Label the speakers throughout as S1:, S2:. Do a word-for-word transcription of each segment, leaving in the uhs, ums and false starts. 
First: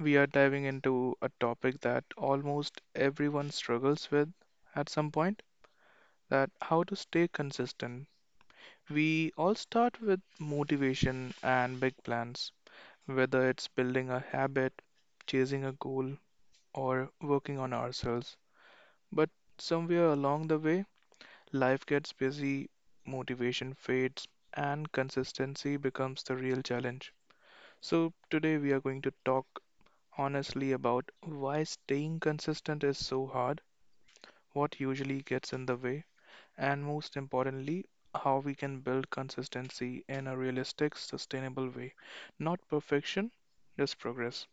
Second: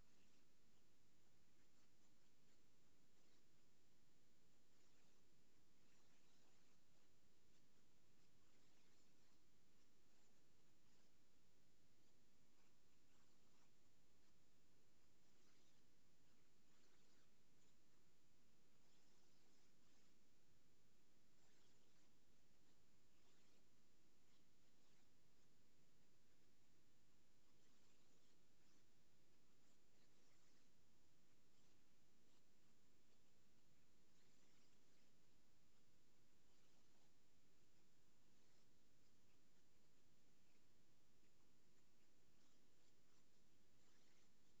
S1: we are diving into a topic that almost everyone struggles with at some point that how to stay consistent. We all start with motivation and big plans, whether it's building a habit, chasing a goal, or working on ourselves. But somewhere along the way, life gets busy, motivation fades, and consistency becomes the real challenge. So today we are going to talk honestly about why staying consistent is so hard, what usually gets in the way, and most importantly, how we can build consistency in a realistic, sustainable way. Not perfection, just progress.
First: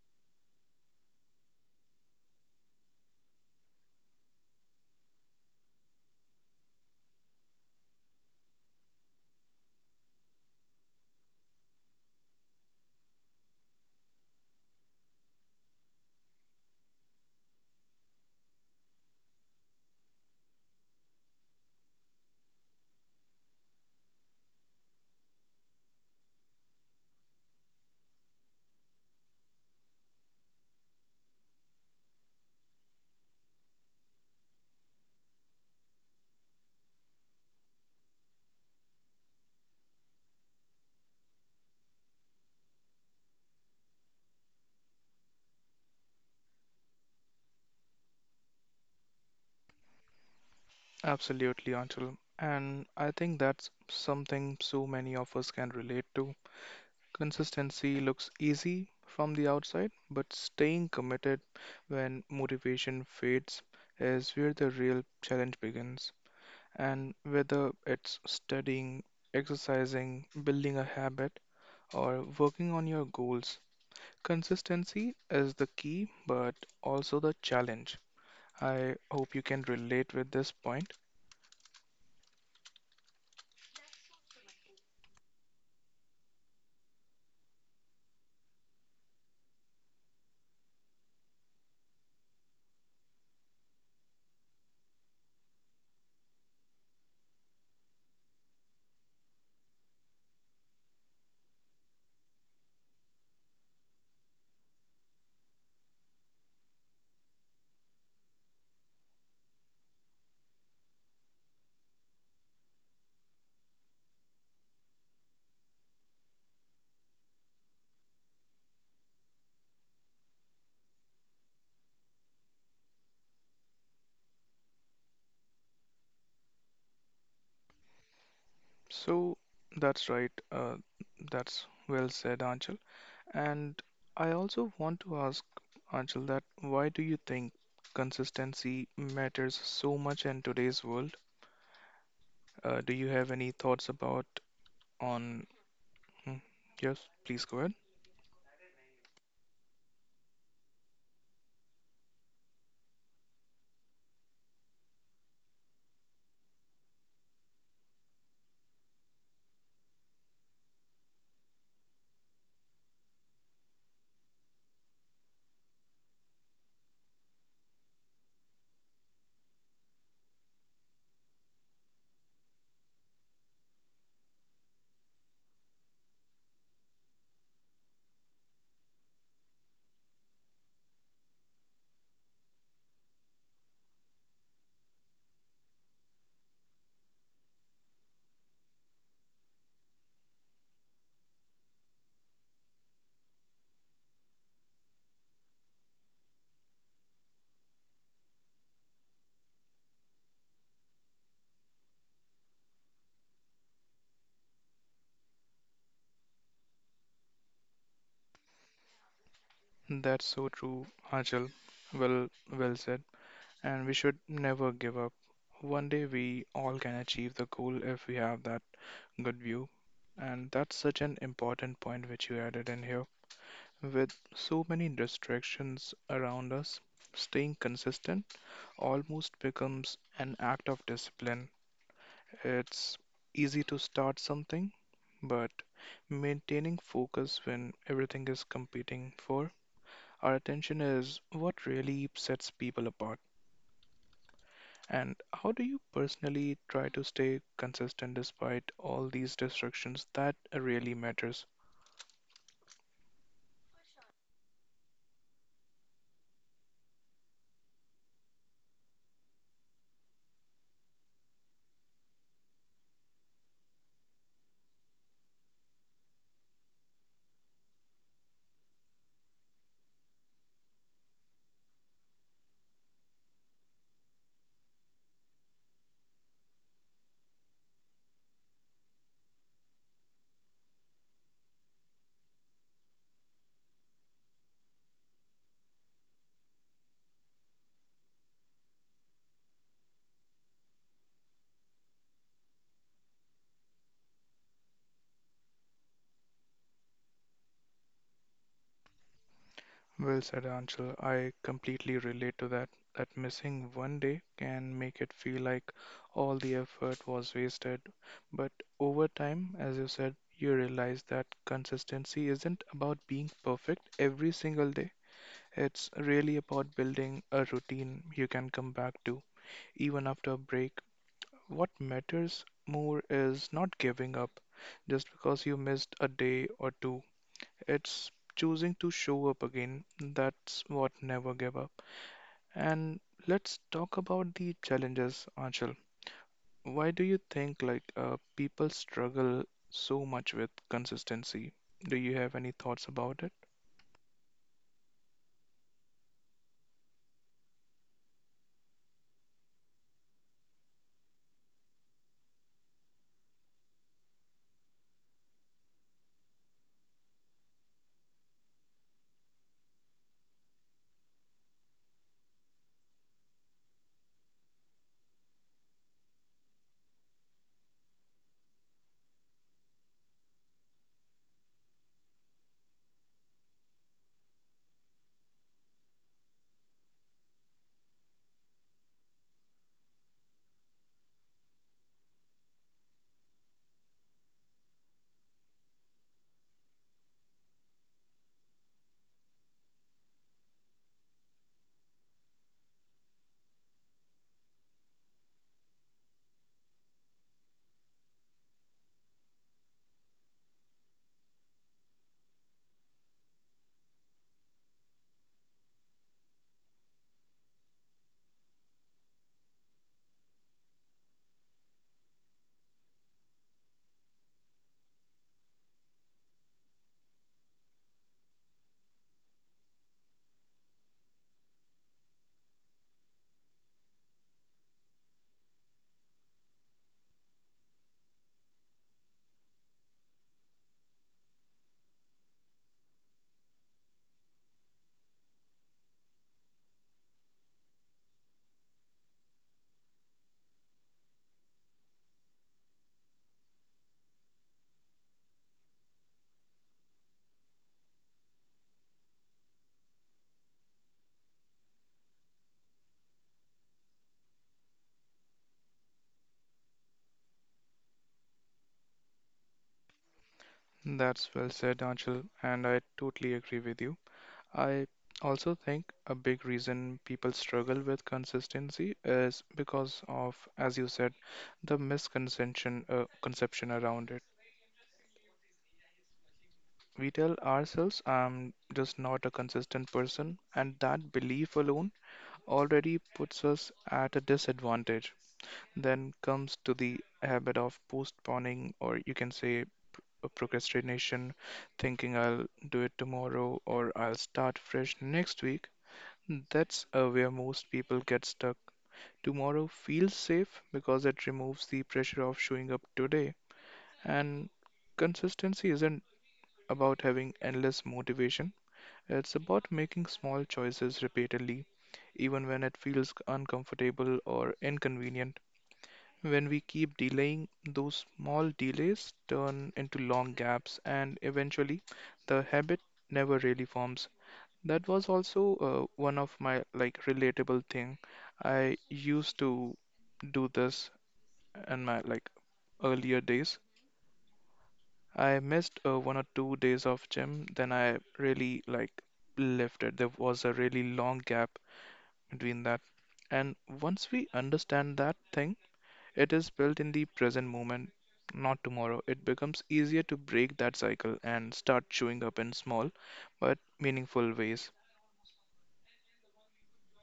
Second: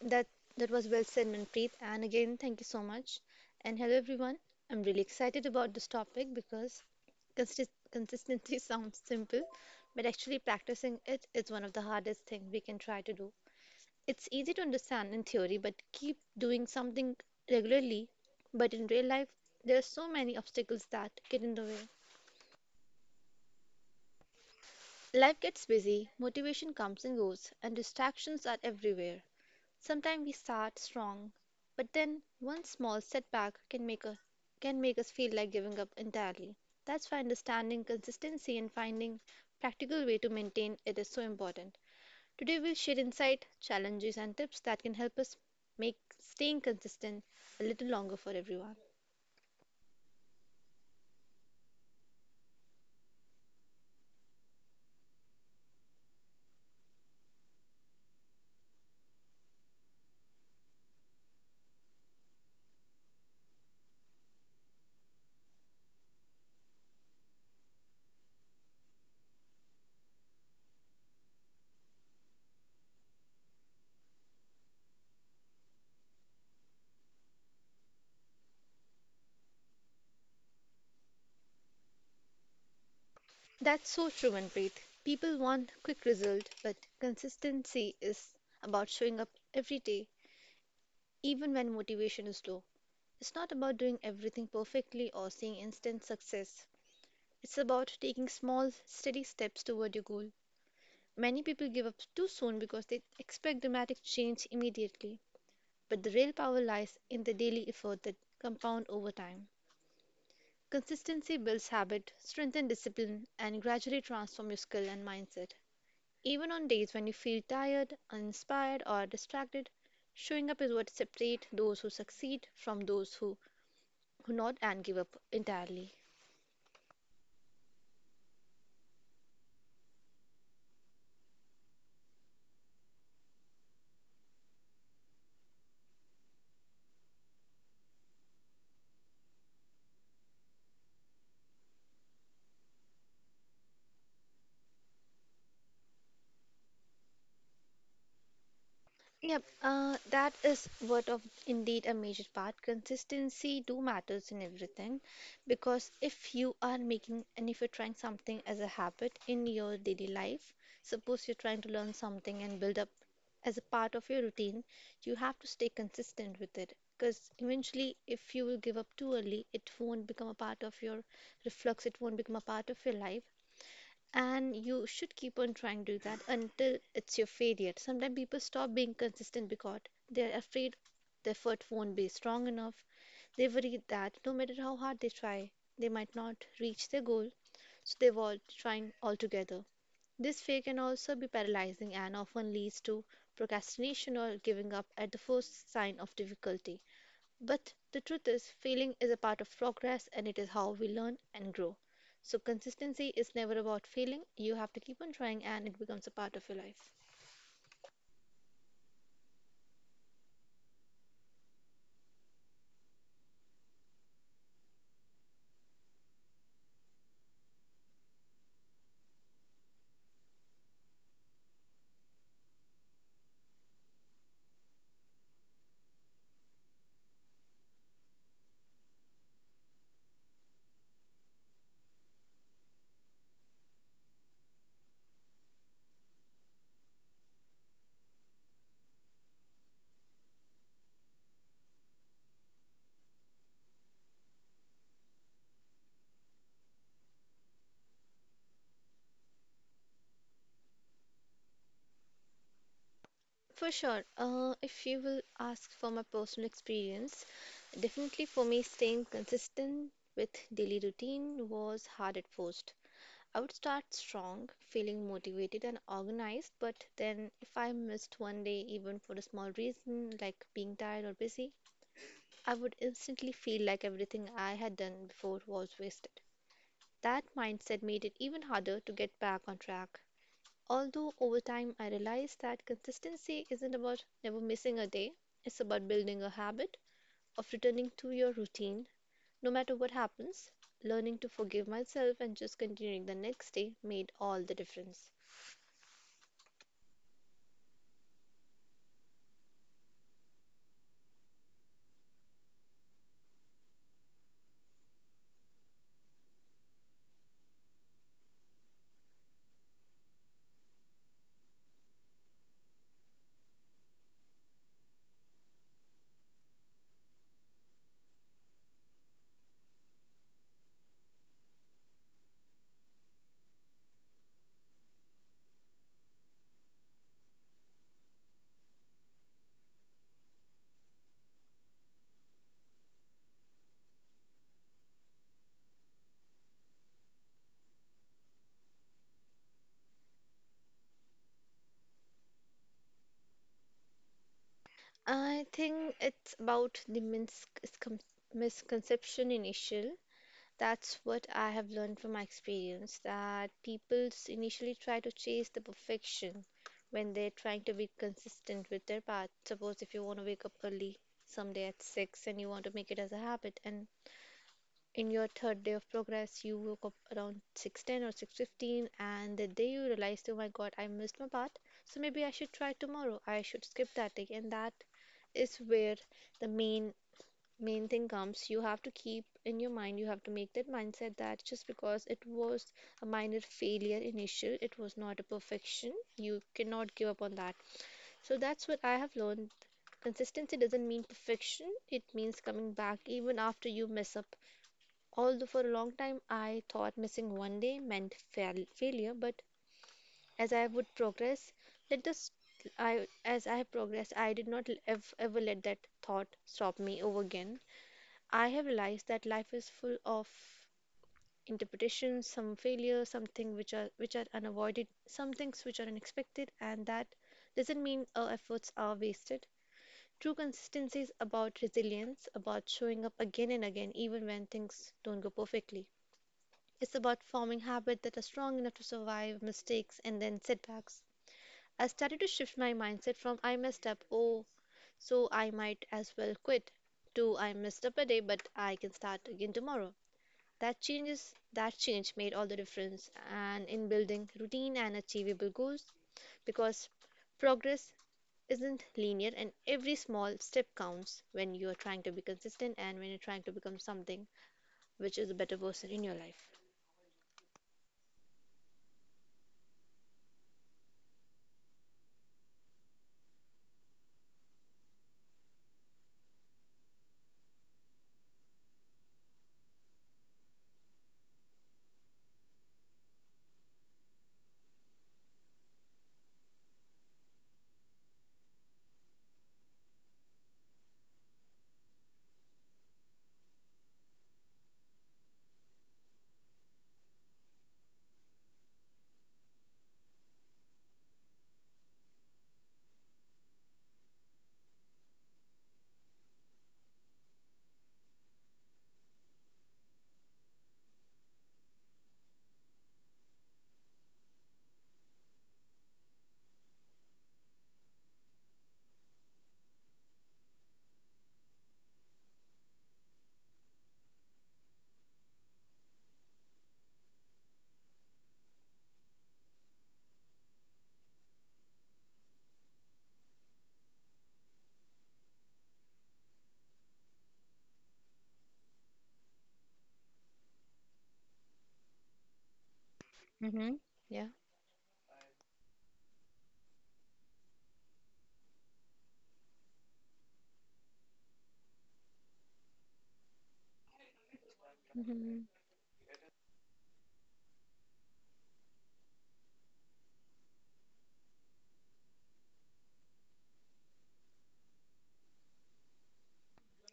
S2: That that was well said, Manpreet. And again, thank you so much. And hello, everyone. I'm really excited about this topic because consist consistency sounds simple, but actually practicing it is one of the hardest things we can try to do. It's easy to understand in theory, but keep doing something regularly. But in real life, there are so many obstacles that get in the way. Life gets busy, motivation comes and goes, and distractions are everywhere. Sometimes we start strong, but then one small setback can make a can make us feel like giving up entirely. That's why understanding consistency and finding practical way to maintain it is so important. Today we'll share insight, challenges and tips that can help us make staying consistent a little longer for everyone.
S1: Absolutely, Anshul. And I think that's something so many of us can relate to. Consistency looks easy from the outside, but staying committed when motivation fades is where the real challenge begins. And whether it's studying, exercising, building a habit, or working on your goals, consistency is the key, but also the challenge. I hope you can relate with this point.
S2: That's so true, Manpreet. People want quick result, but consistency is about showing up every day, even when motivation is low. It's not about doing everything perfectly or seeing instant success. It's about taking small, steady steps toward your goal. Many people give up too soon because they expect dramatic change immediately, but the real power lies in the daily effort that compound over time. Consistency builds habit, strengthens discipline, and gradually transform your skill and mindset. Even on days when you feel tired, uninspired, or distracted, showing up is what separates those who succeed from those who, who not and give up entirely.
S1: So that's right. Uh, that's well said, Anchal. And I also want to ask, Anshul, that why do you think consistency matters so much in today's world? Uh, do you have any thoughts about on? Hmm, Yes, please go ahead.
S2: Yep, uh, that is what of indeed a major part. Consistency do matters in everything, because if you are making and if you're trying something as a habit in your daily life, suppose you're trying to learn something and build up as a part of your routine, you have to stay consistent with it. Because eventually, if you will give up too early, it won't become a part of your reflex. It won't become a part of your life, and you should keep on trying to do that until it's your failure. Sometimes people stop being consistent because they're afraid the effort won't be strong enough. They worry that no matter how hard they try, they might not reach their goal, so they avoid trying altogether. This fear can also be paralyzing and often leads to procrastination or giving up at the first sign of difficulty. But the truth is, failing is a part of progress and it is how we learn and grow. So, consistency is never about failing. You have to keep on trying and it becomes a part of your life.
S1: That's so true, Anshul. Well, well said. And we should never give up. One day we all can achieve the goal if we have that good view. And that's such an important point which you added in here. With so many distractions around us, staying consistent almost becomes an act of discipline. It's easy to start something, but maintaining focus when everything is competing for our attention is what really sets people apart. And how do you personally try to stay consistent despite all these distractions? That really matters.
S2: For sure, uh, if you will ask for my personal experience, definitely for me, staying consistent with daily routine was hard at first. I would start strong, feeling motivated and organized, but then if I missed one day, even for a small reason like being tired or busy, I would instantly feel like everything I had done before was wasted. That mindset made it even harder to get back on track. Although over time I realized that consistency isn't about never missing a day, it's about building a habit of returning to your routine no matter what happens. Learning to forgive myself and just continuing the next day made all the difference.
S1: Well said, Anshul. I completely relate to that. That missing one day can make it feel like all the effort was wasted. But over time, as you said, you realize that consistency isn't about being perfect every single day. It's really about building a routine you can come back to, even after a break. What matters more is not giving up just because you missed a day or two. It's choosing to show up again. That's what never gave up. And let's talk about the challenges, Anshul. Why do you think like uh, people struggle so much with consistency? Do you have any thoughts about it?
S2: I think it's about the mins- miscon- misconception initial. That's what I have learned from my experience that people s- initially try to chase the perfection when they're trying to be consistent with their path. Suppose if you want to wake up early someday at six and you want to make it as a habit, and in your third day of progress you woke up around six ten or six fifteen and the day you realized, oh my god, I missed my path, so maybe I should try tomorrow, I should skip that day. And that is where the main main thing comes. You have to keep in your mind, you have to make that mindset that just because it was a minor failure initial, it was not a perfection, you cannot give up on that. So that's what I have learned. Consistency doesn't mean perfection, it means coming back even after you mess up. Although for a long time I thought missing one day meant fail- failure, but as I would progress, let this I as I have progressed I did not ev- ever let that thought stop me over again. I have realized that life is full of interpretations, some failures, something which are which are unavoided, some things which are unexpected, and that doesn't mean our efforts are wasted. True consistency is about resilience, about showing up again and again even when things don't go perfectly. It's about forming habits that are strong enough to survive mistakes and then setbacks. I started to shift my mindset from, I messed up, oh, so I might as well quit, to, I messed up a day, but I can start again tomorrow. That changes. That change made all the difference and in building routine and achievable goals, because progress isn't linear and every small step counts when you are trying to be consistent and when you're trying to become something which is a better person in your life.
S1: That's well said, Anshul, and I totally agree with you. I also think a big reason people struggle with consistency is because of, as you said, the misconception uh, conception around it. We tell ourselves, I'm just not a consistent person, and that belief alone already puts us at a disadvantage. Then comes to the habit of postponing, or you can say uh, procrastination, thinking I'll do it tomorrow or I'll start fresh next week. That's uh, where most people get stuck. Tomorrow feels safe because it removes the pressure of showing up today, and consistency isn't about having endless motivation. It's about making small choices repeatedly, even when it feels uncomfortable or inconvenient. When we keep delaying, those small delays turn into long gaps, and eventually, the habit never really forms. That was also uh, one of my like relatable thing. I used to do this in my like earlier days.
S2: Yeah.
S1: I missed uh, one or two days of gym, then I really like left it. There was a really long gap between that. And once we understand that thing,
S2: Hmm.
S1: it is built in the present moment, not tomorrow. It becomes easier to break that cycle and start showing up in small but meaningful ways.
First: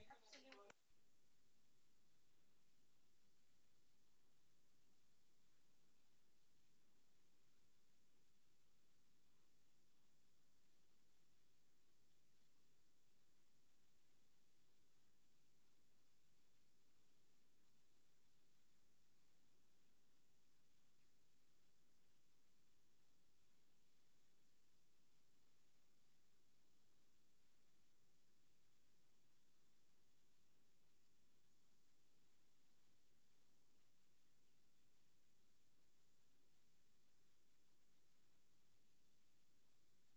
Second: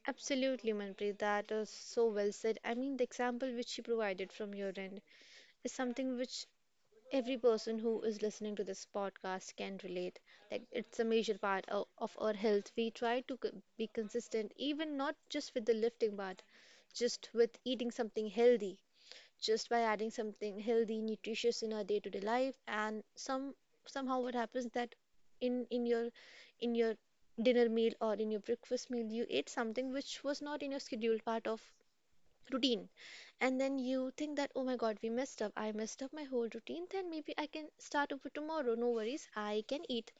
S2: Absolutely, Manpreet. That is so well said. I mean, the example which you provided from your end is something which every person who is listening to this podcast can relate. Like, it's a major part of, of our health. We try to c- be consistent, even not just with the lifting part, just with eating something healthy, just by adding something healthy, nutritious in our day-to-day life. And some somehow what happens that in in your in your dinner meal or in your breakfast meal, you ate something which was not in your scheduled part of routine, and then you think that, oh my god, we messed up, I messed up my whole routine, then maybe I can start over tomorrow, no worries, I can eat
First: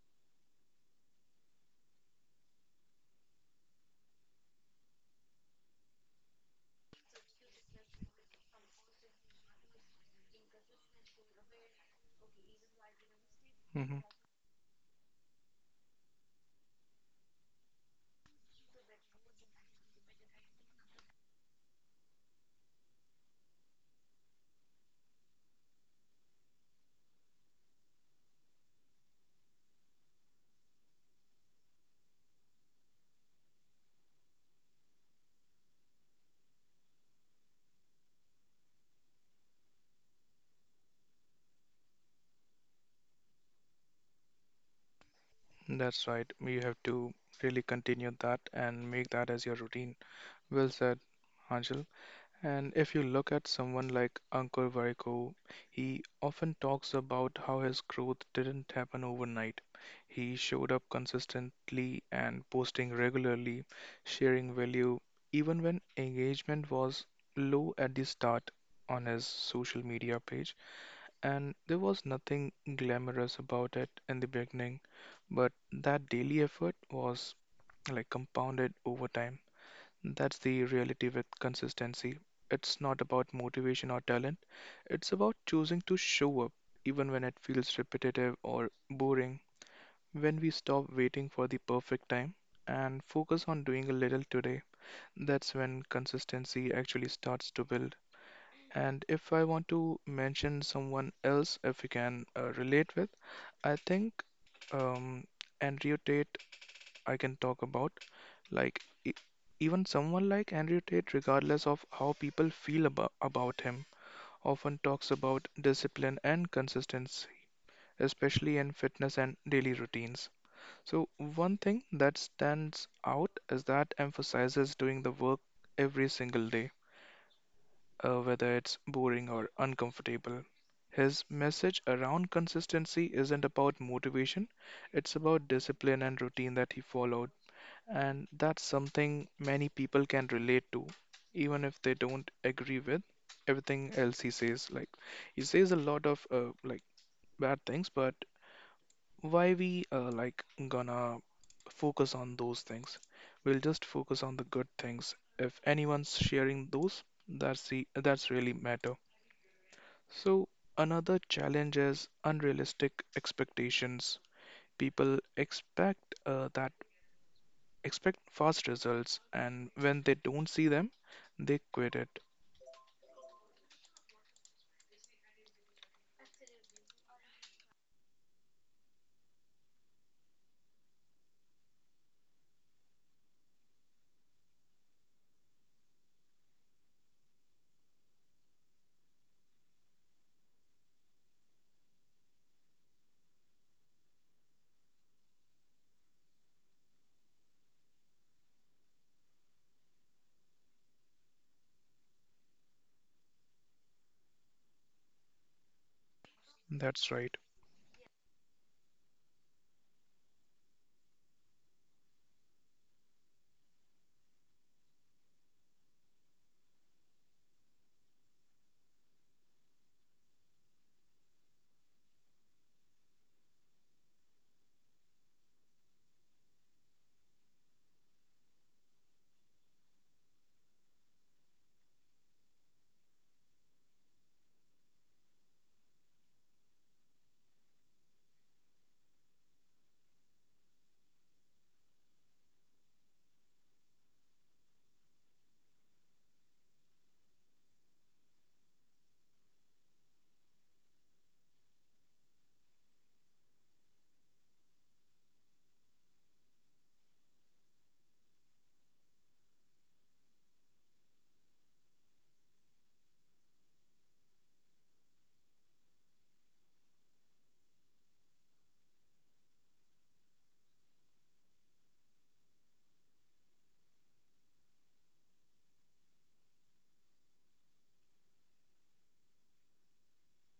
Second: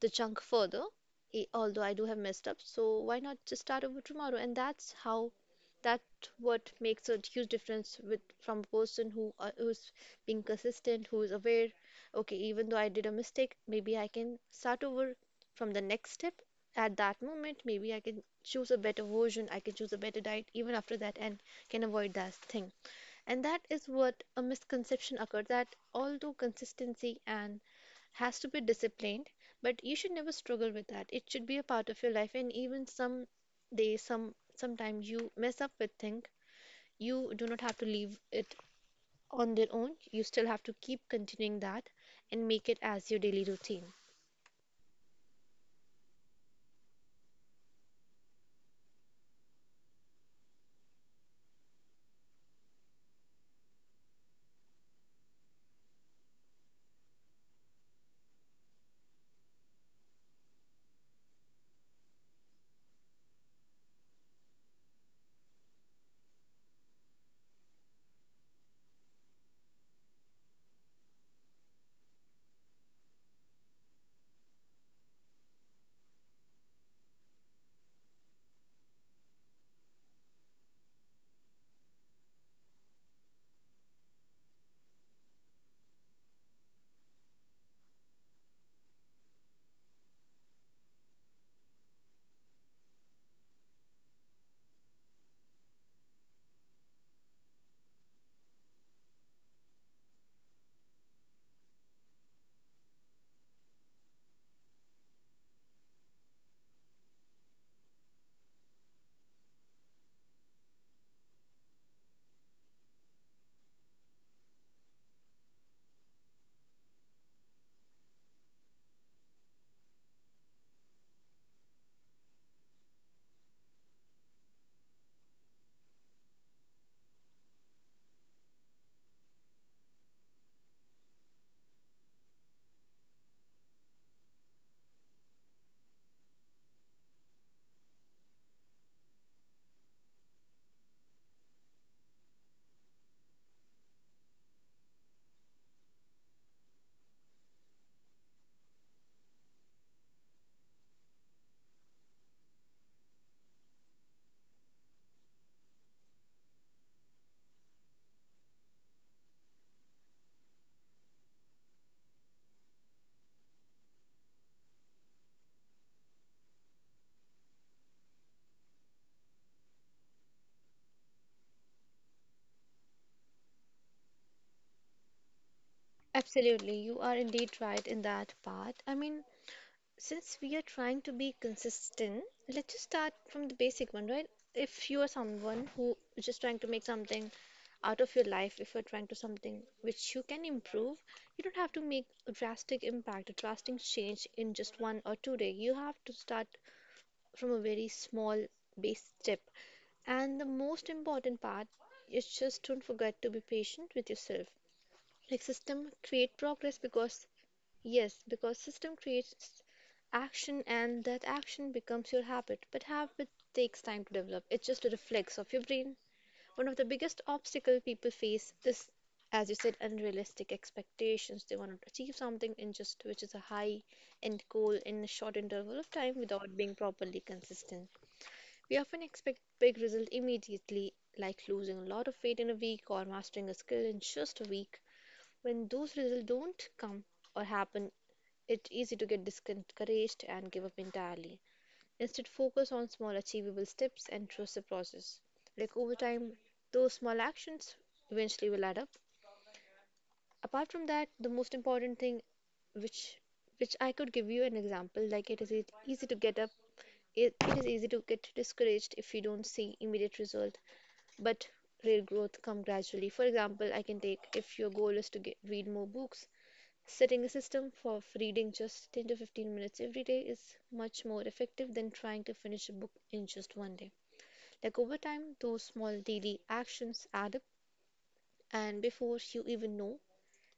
S2: the junk further. E- although I do have messed up, so why not just start over tomorrow? And that's how that what makes a huge difference with from a person who uh, who's being consistent, who's aware, okay, even though I did a mistake, maybe
S1: hmm
S2: I can start over from the next step. At that moment, maybe I can choose a better version, I can choose a better diet even after that, and can avoid that thing. And that is what a misconception occurred, that although consistency and has to be disciplined, but you should never struggle with that. It should be a part of your life, and even some day, some sometimes you mess up with things, you do not have to leave it on their own. You still have to keep continuing that and make it as your daily routine.
S1: That's right. You have to really continue that and make that as your routine. Well said, Angel. And if you look at someone like Ankur Vaiko, he often talks about how his growth didn't happen overnight. He showed up consistently and posting regularly, sharing value, even when engagement was low at the start on his social media page. And there was nothing glamorous about it in the beginning, but that daily effort was like compounded over time. That's the reality with consistency. It's not about motivation or talent, it's about choosing to show up even when it feels repetitive or boring. When we stop waiting for the perfect time and focus on doing a little today, that's when consistency actually starts to build. And if I want to mention someone else, if we can uh, relate with, I think um, Andrew Tate I can talk about. Like, e- Even someone like Andrew Tate, regardless of how people feel about, about him, often talks about discipline and consistency, especially in fitness and daily routines. So, one thing that stands out is that emphasizes doing the work every single day, uh, whether it's boring or uncomfortable. His message around consistency isn't about motivation, it's about discipline and routine that he followed. And that's something many people can relate to, even if they don't agree with everything else he says. Like, he says a lot of uh, like bad things, but why we uh, like gonna focus on those things? We'll just focus on the good things. If anyone's sharing those, that's the that's really matter. So another challenge is unrealistic expectations. People expect uh, that expect fast results, and when they don't see them, they quit it.
S2: Absolutely, you are indeed right in that part. I mean, since we are trying to be consistent, let's just start from the basic one, right? If you are someone who is just trying to make something out of your life, if you're trying to something which you can improve, you don't have to make a drastic impact, a drastic change in just one or two days. You have to start from a very small base step. And the most important part is, just don't forget to be patient with yourself. Like, system create progress
S1: That's
S2: because—
S1: right.
S2: Yes, because system creates action and that action becomes your habit. But habit takes time to develop. It's just a reflex of your brain. One of the biggest obstacle people face is, as you said, unrealistic expectations. They want to achieve something in just which is a high end goal in a short interval of time without being properly consistent. We often expect big result immediately, like losing a lot of weight in a week or mastering a skill in just a week. When those results don't come or happen, it's easy to get discouraged and give up entirely. Instead, focus on small achievable steps and trust the process. Like, over time, those small actions eventually will add up. Apart from that, the most important thing which which I could give you an example, like, it is e- easy to get up, it, it is easy to get discouraged if you don't see immediate result, but real growth come gradually. For example, I can take if your goal is to get, read more books, setting a system for reading just ten to fifteen minutes every day is much more effective than trying to finish a book in just one day. Like, over time, those small daily actions add up, and before you even know,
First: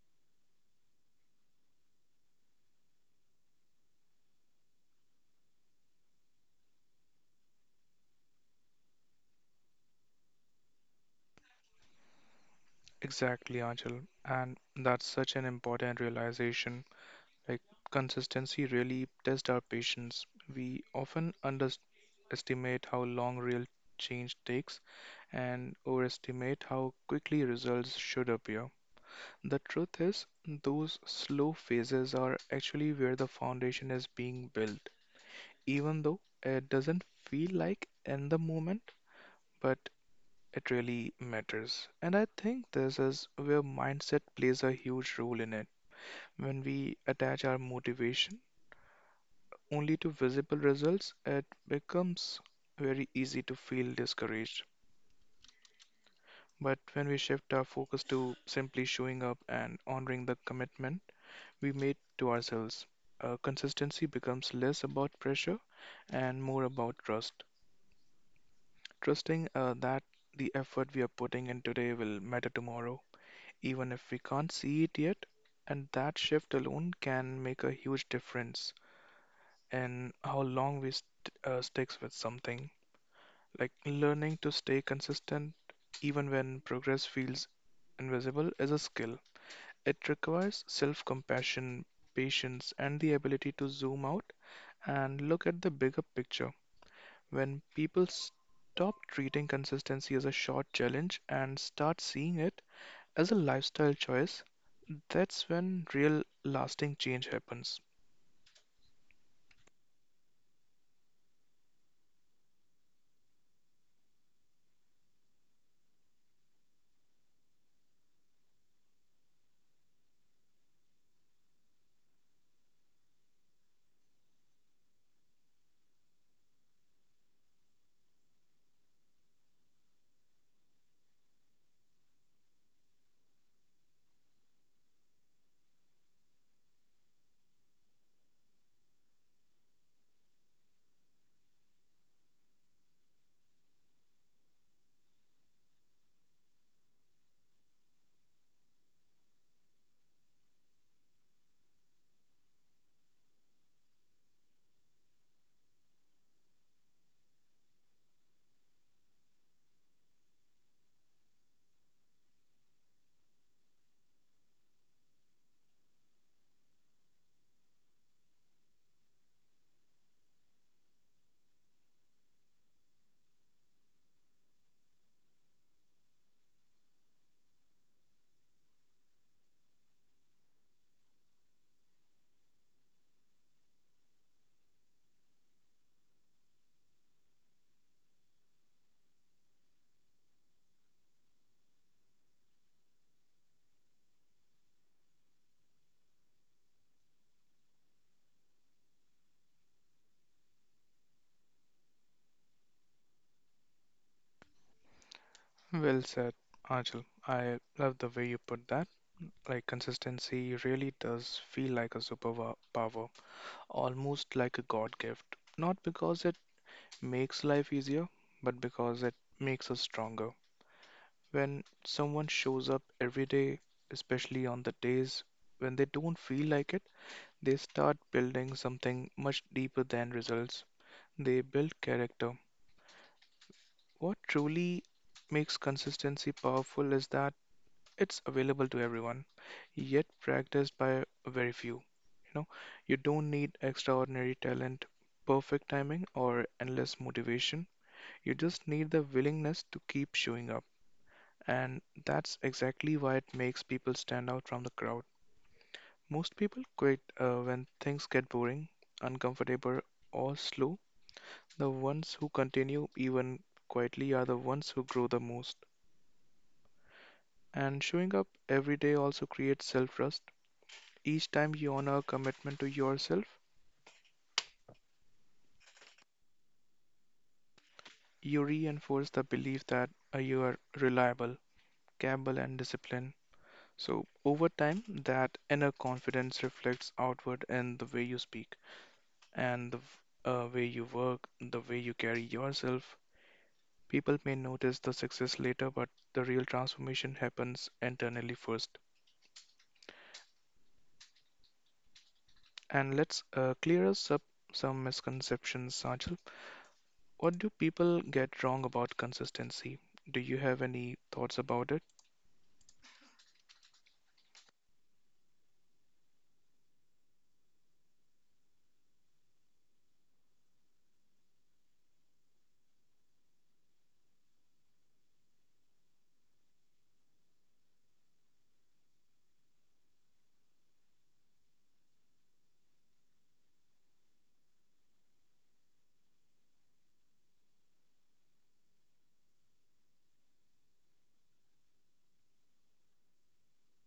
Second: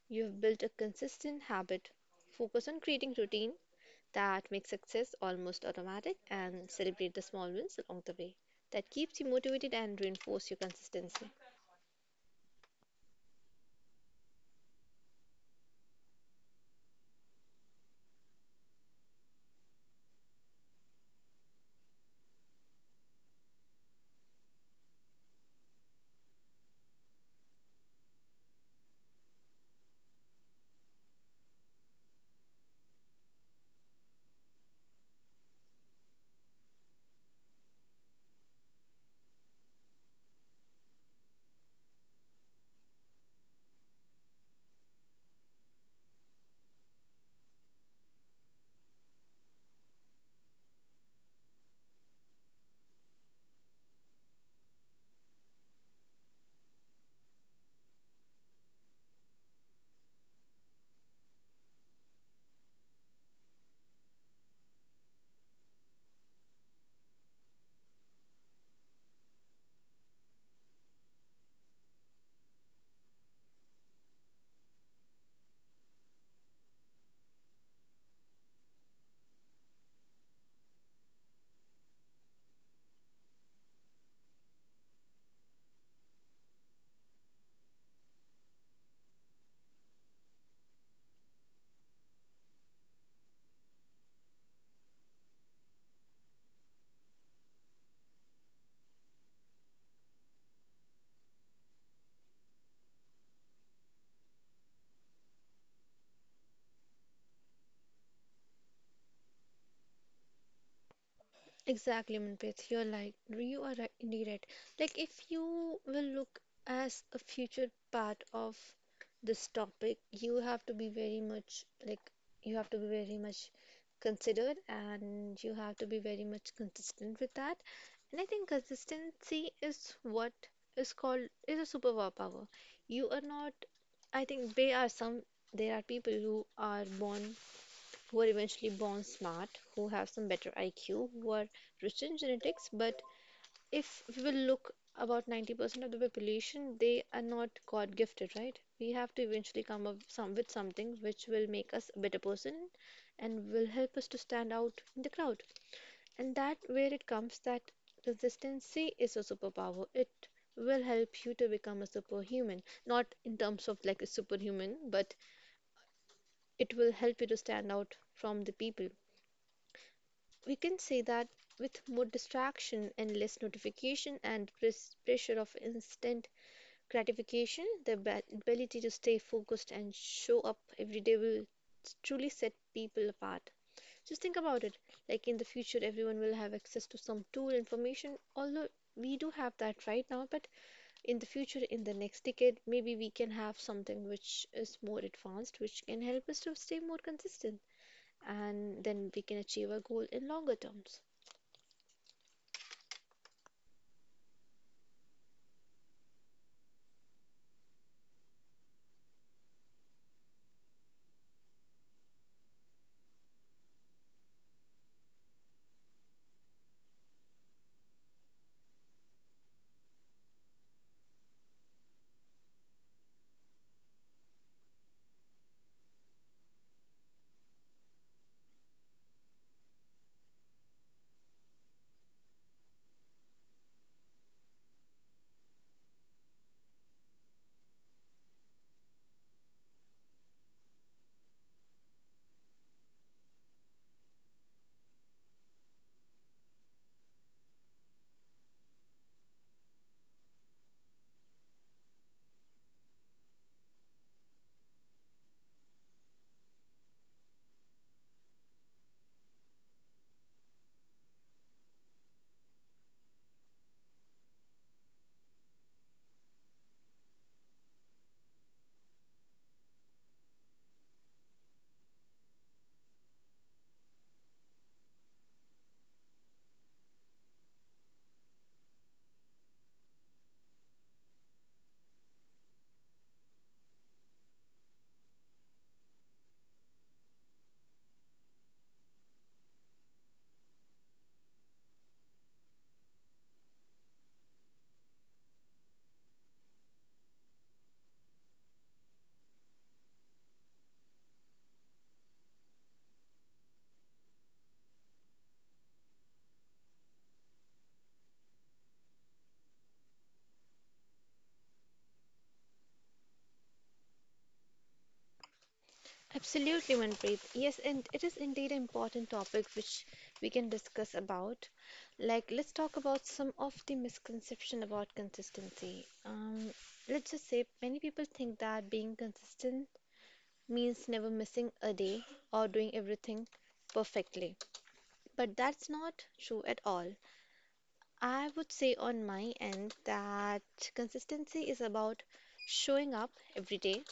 S2: you have built a consistent habit. Focus on creating routine that makes success almost automatic and celebrate the small wins along the way. That keeps you motivated and reinforce your consistency.
S1: Exactly, Anchal. And that's such an important realization. Like, consistency really tests our patience. We often underestimate how long real change takes and overestimate how quickly results should appear. The truth is, those slow phases are actually where the foundation is being built, even though it doesn't feel like in the moment, but it really matters. And I think this is where mindset plays a huge role in it. When we attach our motivation only to visible results, it becomes very easy to feel discouraged. But when we shift our focus to simply showing up and honoring the commitment we made to ourselves, uh, consistency becomes less about pressure and more about trust. trusting uh, that the effort we are putting in today will matter tomorrow, even if we can't see it yet. And that shift alone can make a huge difference in how long we st- uh, sticks with something. Like learning to stay consistent even when progress feels invisible is a skill. It requires self-compassion, patience, and the ability to zoom out and look at the bigger picture. When people stop treating consistency as a short challenge and start seeing it as a lifestyle choice, that's when real lasting change happens.
S2: Exactly, Manpreet. You're like you are right, indeed right. Like if you will look as a future part of this topic, you have to be very much like you have to be very much considered and you have to be very much consistent with that. And I think consistency is what is called is a superpower. You are not I think they are some there are people who are born who are eventually born smart, who have some better I Q, who are rich in genetics. But if we will look about ninety percent of the population, they are not God gifted, right? We have to eventually come up some, with something which will make us a better person and will help us to stand out in the crowd. And that where it comes that consistency is a superpower. It will help you to become a superhuman, not in terms of like a superhuman, but it will help you to stand out from the people. We can say that with more distraction, and less notification, and pres- pressure of instant gratification, the ab- ability to stay focused and show up every day will truly set people apart. Just think about it. Like in the future, everyone will have access to some tool information, although we do have that right now, but in the future, in the next decade, maybe we can have something which is more advanced, which can help us to stay more consistent, and then we can achieve our goal in longer terms.
S1: Well said, Ajal. I love the way you put that. Like consistency really does feel like a superpower, almost like a God gift. Not because it makes life easier, but because it makes us stronger. When someone shows up every day, especially on the days when they don't feel like it, they start building something much deeper than results. They build character. What truly makes consistency powerful is that it's available to everyone, yet practiced by very few. You know, you don't need extraordinary talent, perfect timing, or endless motivation. You just need the willingness to keep showing up. And that's exactly why it makes people stand out from the crowd. Most people quit uh, when things get boring, uncomfortable, or slow. The ones who continue even quietly are the ones who grow the most. And showing up every day also creates self trust. Each time you honor a commitment to yourself, you reinforce the belief that uh, you are reliable, capable, and disciplined. So, over time, that inner confidence reflects outward in the way you speak and the v- uh, way you work, the way you carry yourself. People may notice the success later, but the real transformation happens internally first. And let's uh, clear us up some misconceptions, Sajal. What do people get wrong about consistency? Do you have any thoughts about it?
S2: Absolutely, Manpreet. Yes, and it is indeed an important topic which we can discuss about. Like, let's talk about some of the misconception about consistency. Um, let's just say many people think that being consistent means never missing a day or doing everything perfectly, but that's not true at all. I would say on my end that consistency is about showing up every day,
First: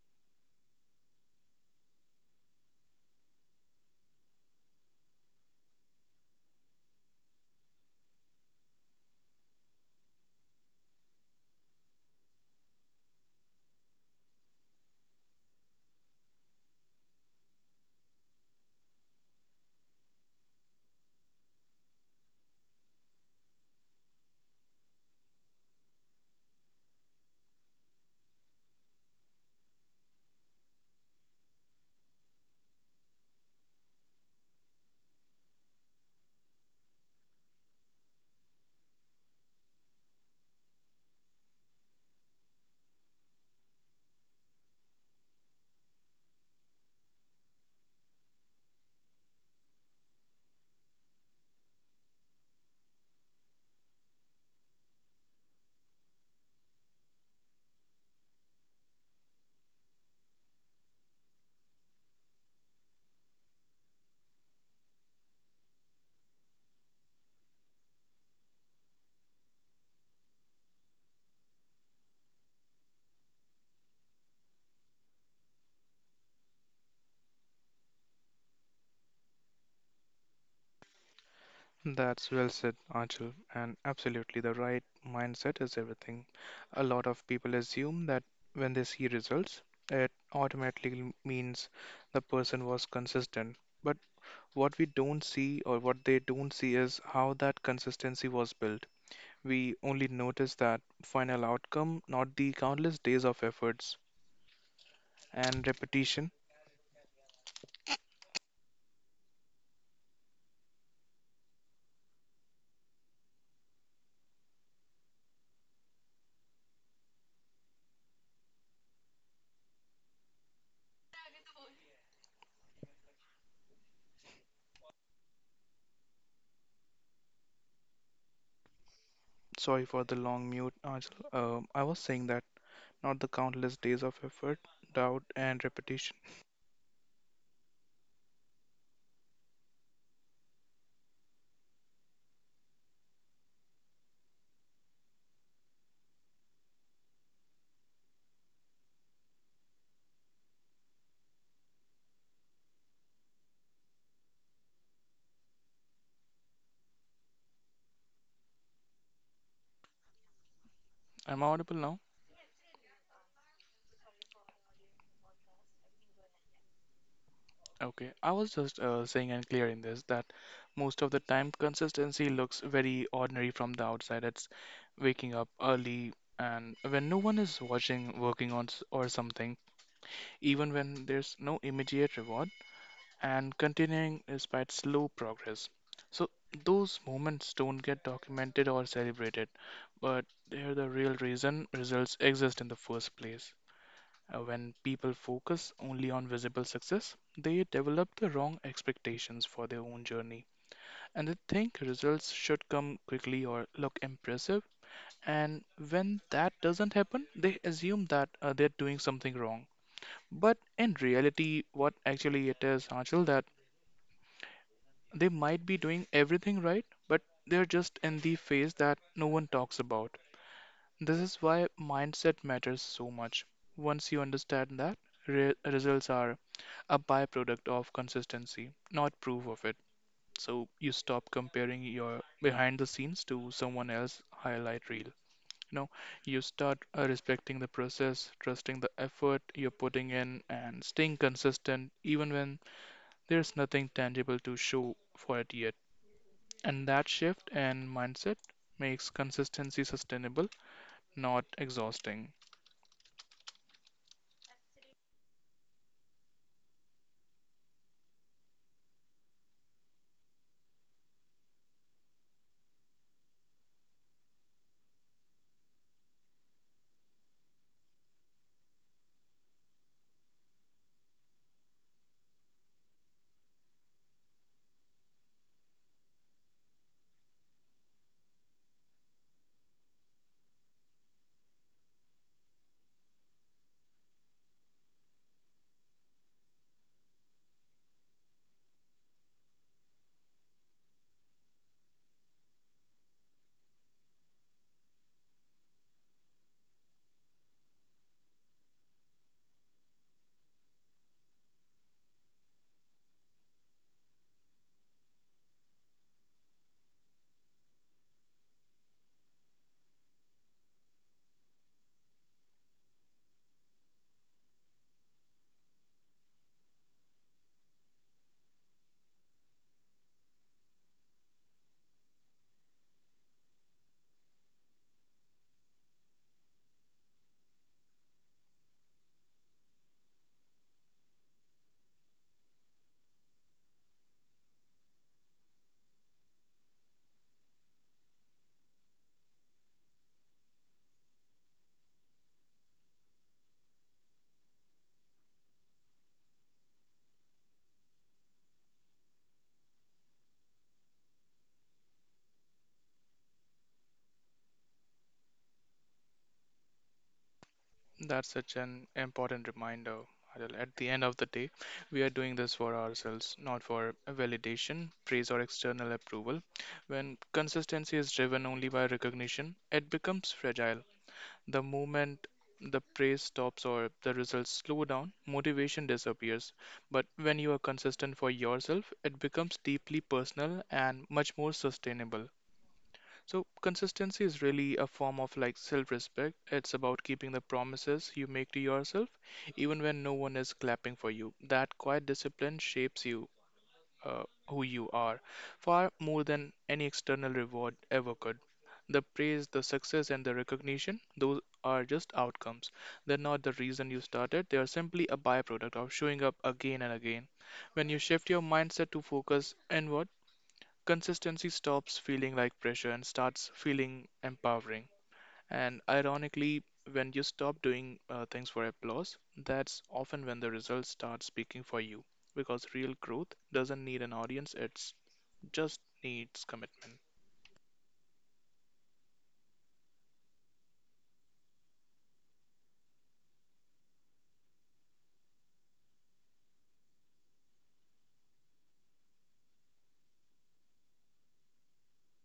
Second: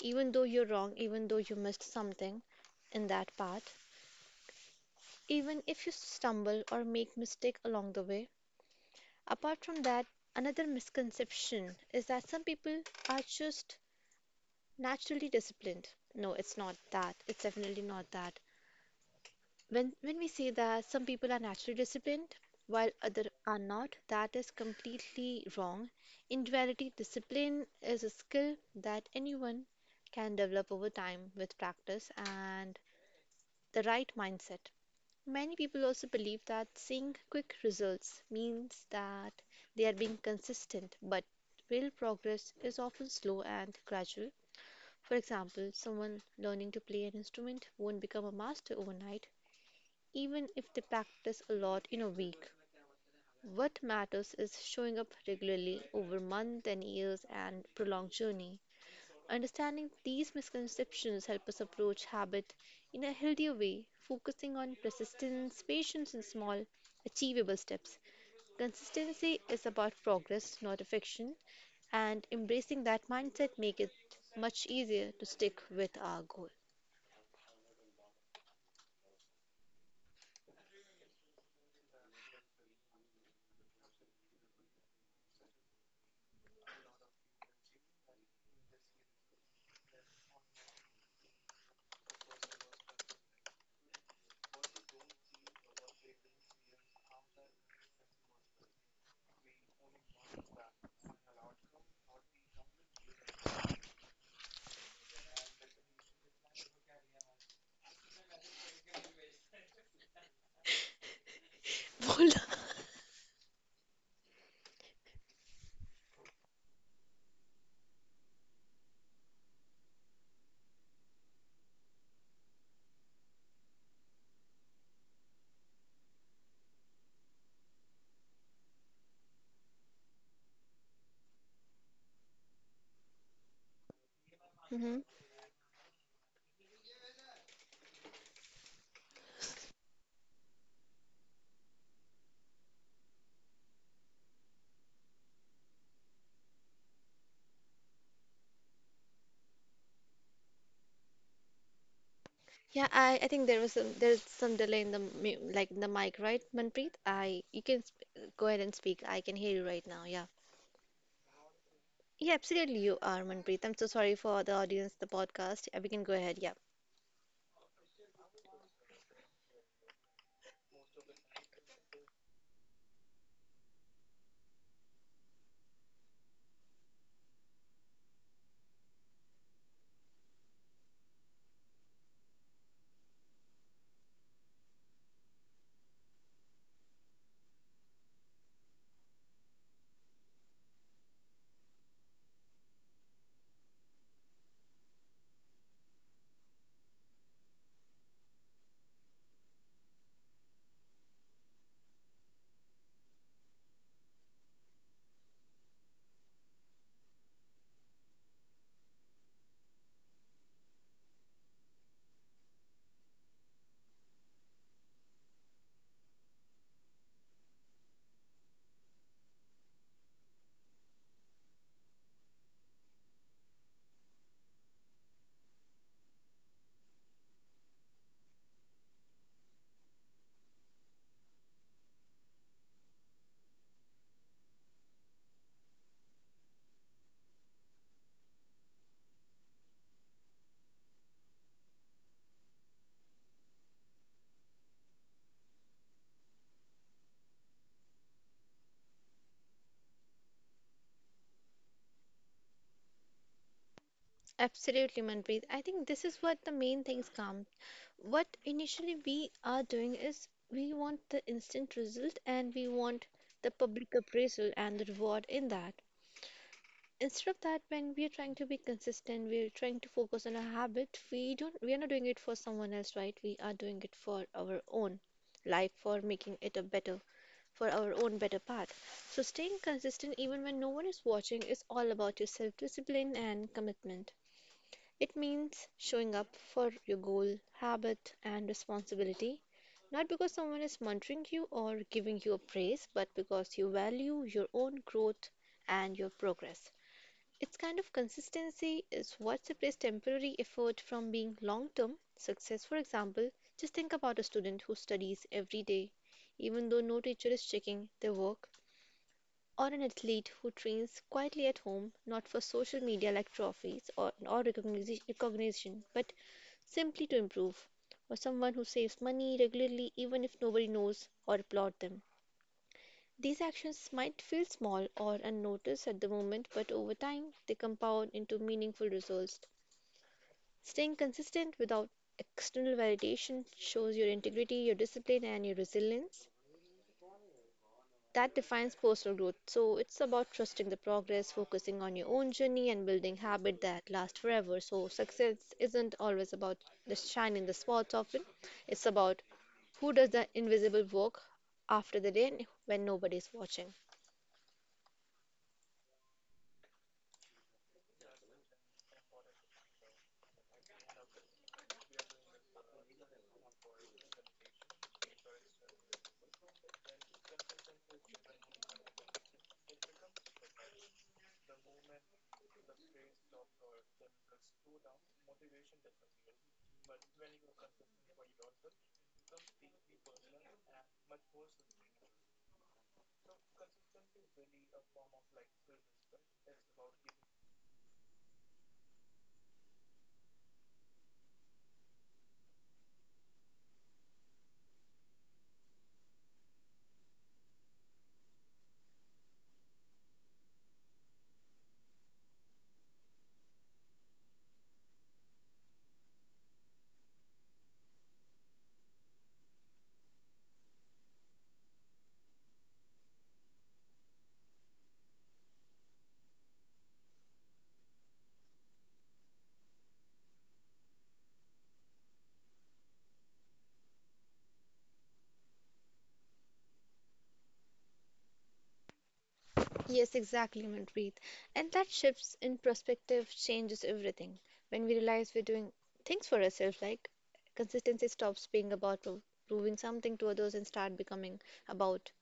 S2: even though you're wrong, even though you missed something in that part, even if you stumble or make mistake along the way. Apart from that, another misconception is that some people are just naturally disciplined. No, it's not that. It's definitely not that. When, when we say that some people are naturally disciplined while others are not, that is completely wrong. In reality, discipline is a skill that anyone can develop over time with practice and the right mindset. Many people also believe that seeing quick results means that they are being consistent, but real progress is often slow and gradual. For example, someone learning to play an instrument won't become a master overnight even if they practice a lot in a week, what matters is showing up regularly over months and years and prolonged journey. Understanding these misconceptions help us approach habit in a healthier way, focusing on persistence, patience, and small, achievable steps. Consistency is about progress, not affection, and embracing that mindset make it much easier to stick with our goal.
S1: That's well said, Anchal, and absolutely the right mindset is everything. A lot of people assume that when they see results, it automatically means the person was consistent. But what we don't see or what they don't see is how that consistency was built. We only notice that final outcome, not the countless days of efforts and repetition. Sorry for the long mute, Ajal. Um, I was saying that, not the countless days of effort,
S2: Well,
S1: doubt, and repetition.
S2: yeah, I, I think there was some, there's some delay in the mu- like in the mic, right, Manpreet? I you can sp go ahead and speak. I can hear you right now. Yeah.
S1: I'm audible now?
S2: Yeah, absolutely you are, Manpreet. I'm so sorry for the audience, the podcast. Uh, We can go ahead. Yeah.
S1: Okay. I was just uh, saying and clear in this that most of the time consistency looks very ordinary from the outside. It's waking up early and when no one is watching, working on s- or something, even when there's no immediate reward, and continuing despite slow progress. So those moments don't get documented or celebrated, but they're the real reason results exist in the first place. Uh, When people focus only on visible success, they develop the wrong expectations for their own journey. And they think results should come quickly or look impressive. And when that doesn't happen, they assume that uh, they're doing something wrong. But in reality, what actually it is, Anshul, that they might be doing everything right, but they're just in the phase that no one talks about. This is why mindset matters so much. Once you understand that, re- results are a byproduct of consistency, not proof of it. So you stop comparing your behind the scenes to someone else's highlight reel. You know, you start uh, respecting the process, trusting the effort you're putting in, and staying consistent even when there's nothing tangible to show for it yet. And that shift in mindset makes consistency sustainable, not exhausting.
S2: Absolutely, Manpreet. I think this is what the main things come. What initially we are doing is we want the instant result and we want the public appraisal and the reward in that. Instead of that, when we are trying to be consistent, we are trying to focus on a habit, we don't we are not doing it for someone else, right? We are doing it for our own life, for making it a better, for our own better path. So staying consistent even when no one is watching is all about your self discipline and commitment. It means showing up for your goal, habit, and responsibility, not because someone is monitoring you or giving you a praise, but because you value your own growth and your progress. Its kind of consistency is what separates temporary effort from being long term success. For example, just think about a student who studies every day, even though no teacher is checking their work, or an athlete who trains quietly at home, not for social media like trophies or, or recognition, recognition, but simply to improve, or someone who saves money regularly even if nobody knows or applaud them. These actions might feel small or unnoticed at the moment, but over time they compound into meaningful results. Staying consistent without external validation shows your integrity, your discipline, and your resilience. That defines personal growth. So it's about trusting the progress, focusing on your own journey, and building habits that last forever. So success isn't always about the shine in the spots often. It's about who does the invisible work after the rain when nobody's watching.
S1: That's such an important reminder, Adil. At the end of the day, we are doing this for ourselves, not for validation, praise, or external approval. When consistency is driven only by recognition, it becomes fragile. The moment the praise stops or the results slow down, motivation disappears. But when you are consistent for yourself, it becomes deeply personal and much more sustainable. So, consistency is really a form of like self respect. It's about keeping the promises you make to yourself, even when no one is clapping for you. That quiet discipline shapes you, uh, who you are, far more than any external reward ever could. The praise, the success, and the recognition, those are just outcomes. They're not the reason you started, they are simply a byproduct of showing up again and again. When you shift your mindset to focus inward, consistency stops feeling like pressure and starts feeling empowering. And ironically, when you stop doing uh, things for applause, that's often when the results start speaking for you. Because real growth doesn't need an audience, it just needs commitment.
S2: Yes, exactly, Manpreet. And that shifts in perspective changes everything. When we realize we're doing things for ourselves, like consistency stops being about pro- proving something to others and start becoming about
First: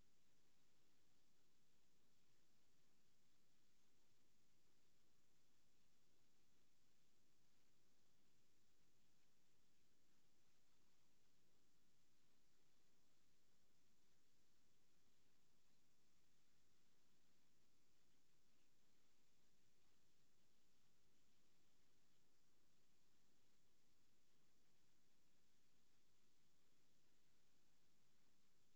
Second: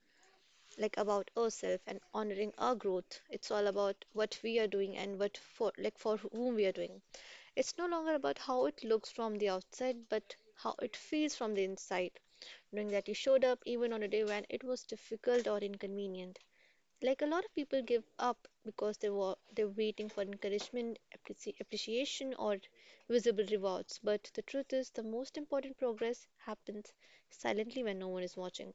S2: like about ourselves and honoring our growth. It's all about what we are doing and what for like for whom we are doing. It's no longer about how it looks from the outside, but how it feels from the inside. Knowing that you showed up even on a day when it was difficult or inconvenient. Like a lot of people give up because they were they're waiting for encouragement, appreci- appreciation, or visible rewards. But the truth is, the most important progress happens silently when no one is watching.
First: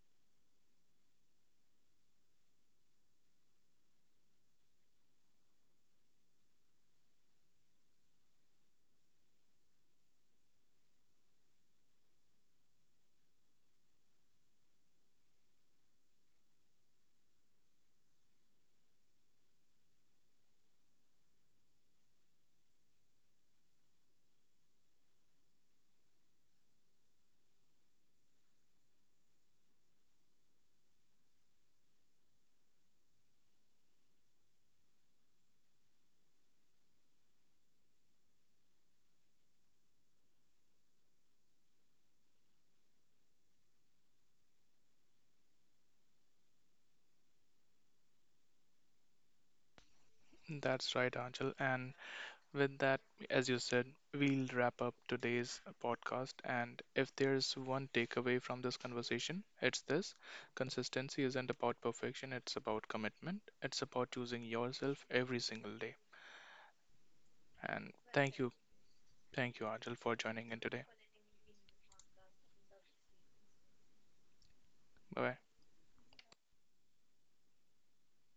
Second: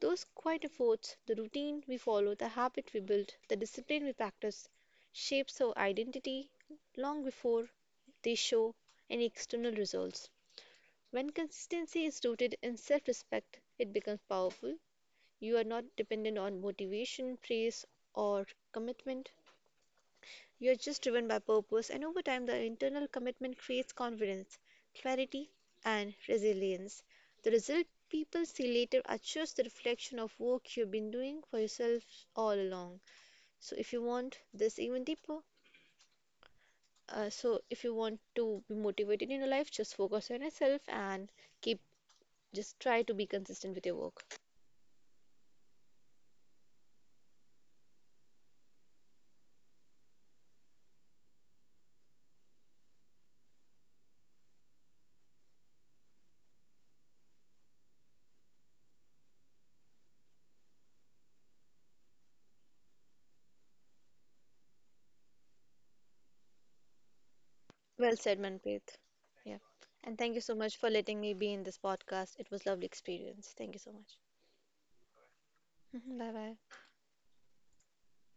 S2: Those quiet efforts, the routine we follow, the habit we build, the discipline we practice, shapes our identity long before they show any external results. When consistency is rooted in self respect, it becomes powerful. You are not dependent on motivation, praise, or commitment. You are just driven by purpose, and over time, the internal commitment creates confidence, clarity, and resilience. The result people see later are just the reflection of work you've been doing for yourself all along. So, if you want this even deeper, uh, so if you want to be motivated in your life, just focus on yourself and keep just try to be consistent with your work.
S1: That's right, Angel. And with that, as you said, we'll wrap up today's podcast. And if there's one takeaway from this conversation, it's this: consistency isn't about perfection, it's about commitment, it's about choosing yourself every single day. And
S2: Well said,
S1: thank you,
S2: Manpreet. Yeah.
S1: thank you, Anjal,
S2: And
S1: for
S2: thank you
S1: joining
S2: so
S1: in
S2: much
S1: today.
S2: for letting me be in this podcast. It was lovely experience. Thank you so much.
S1: Bye bye.
S2: Bye bye.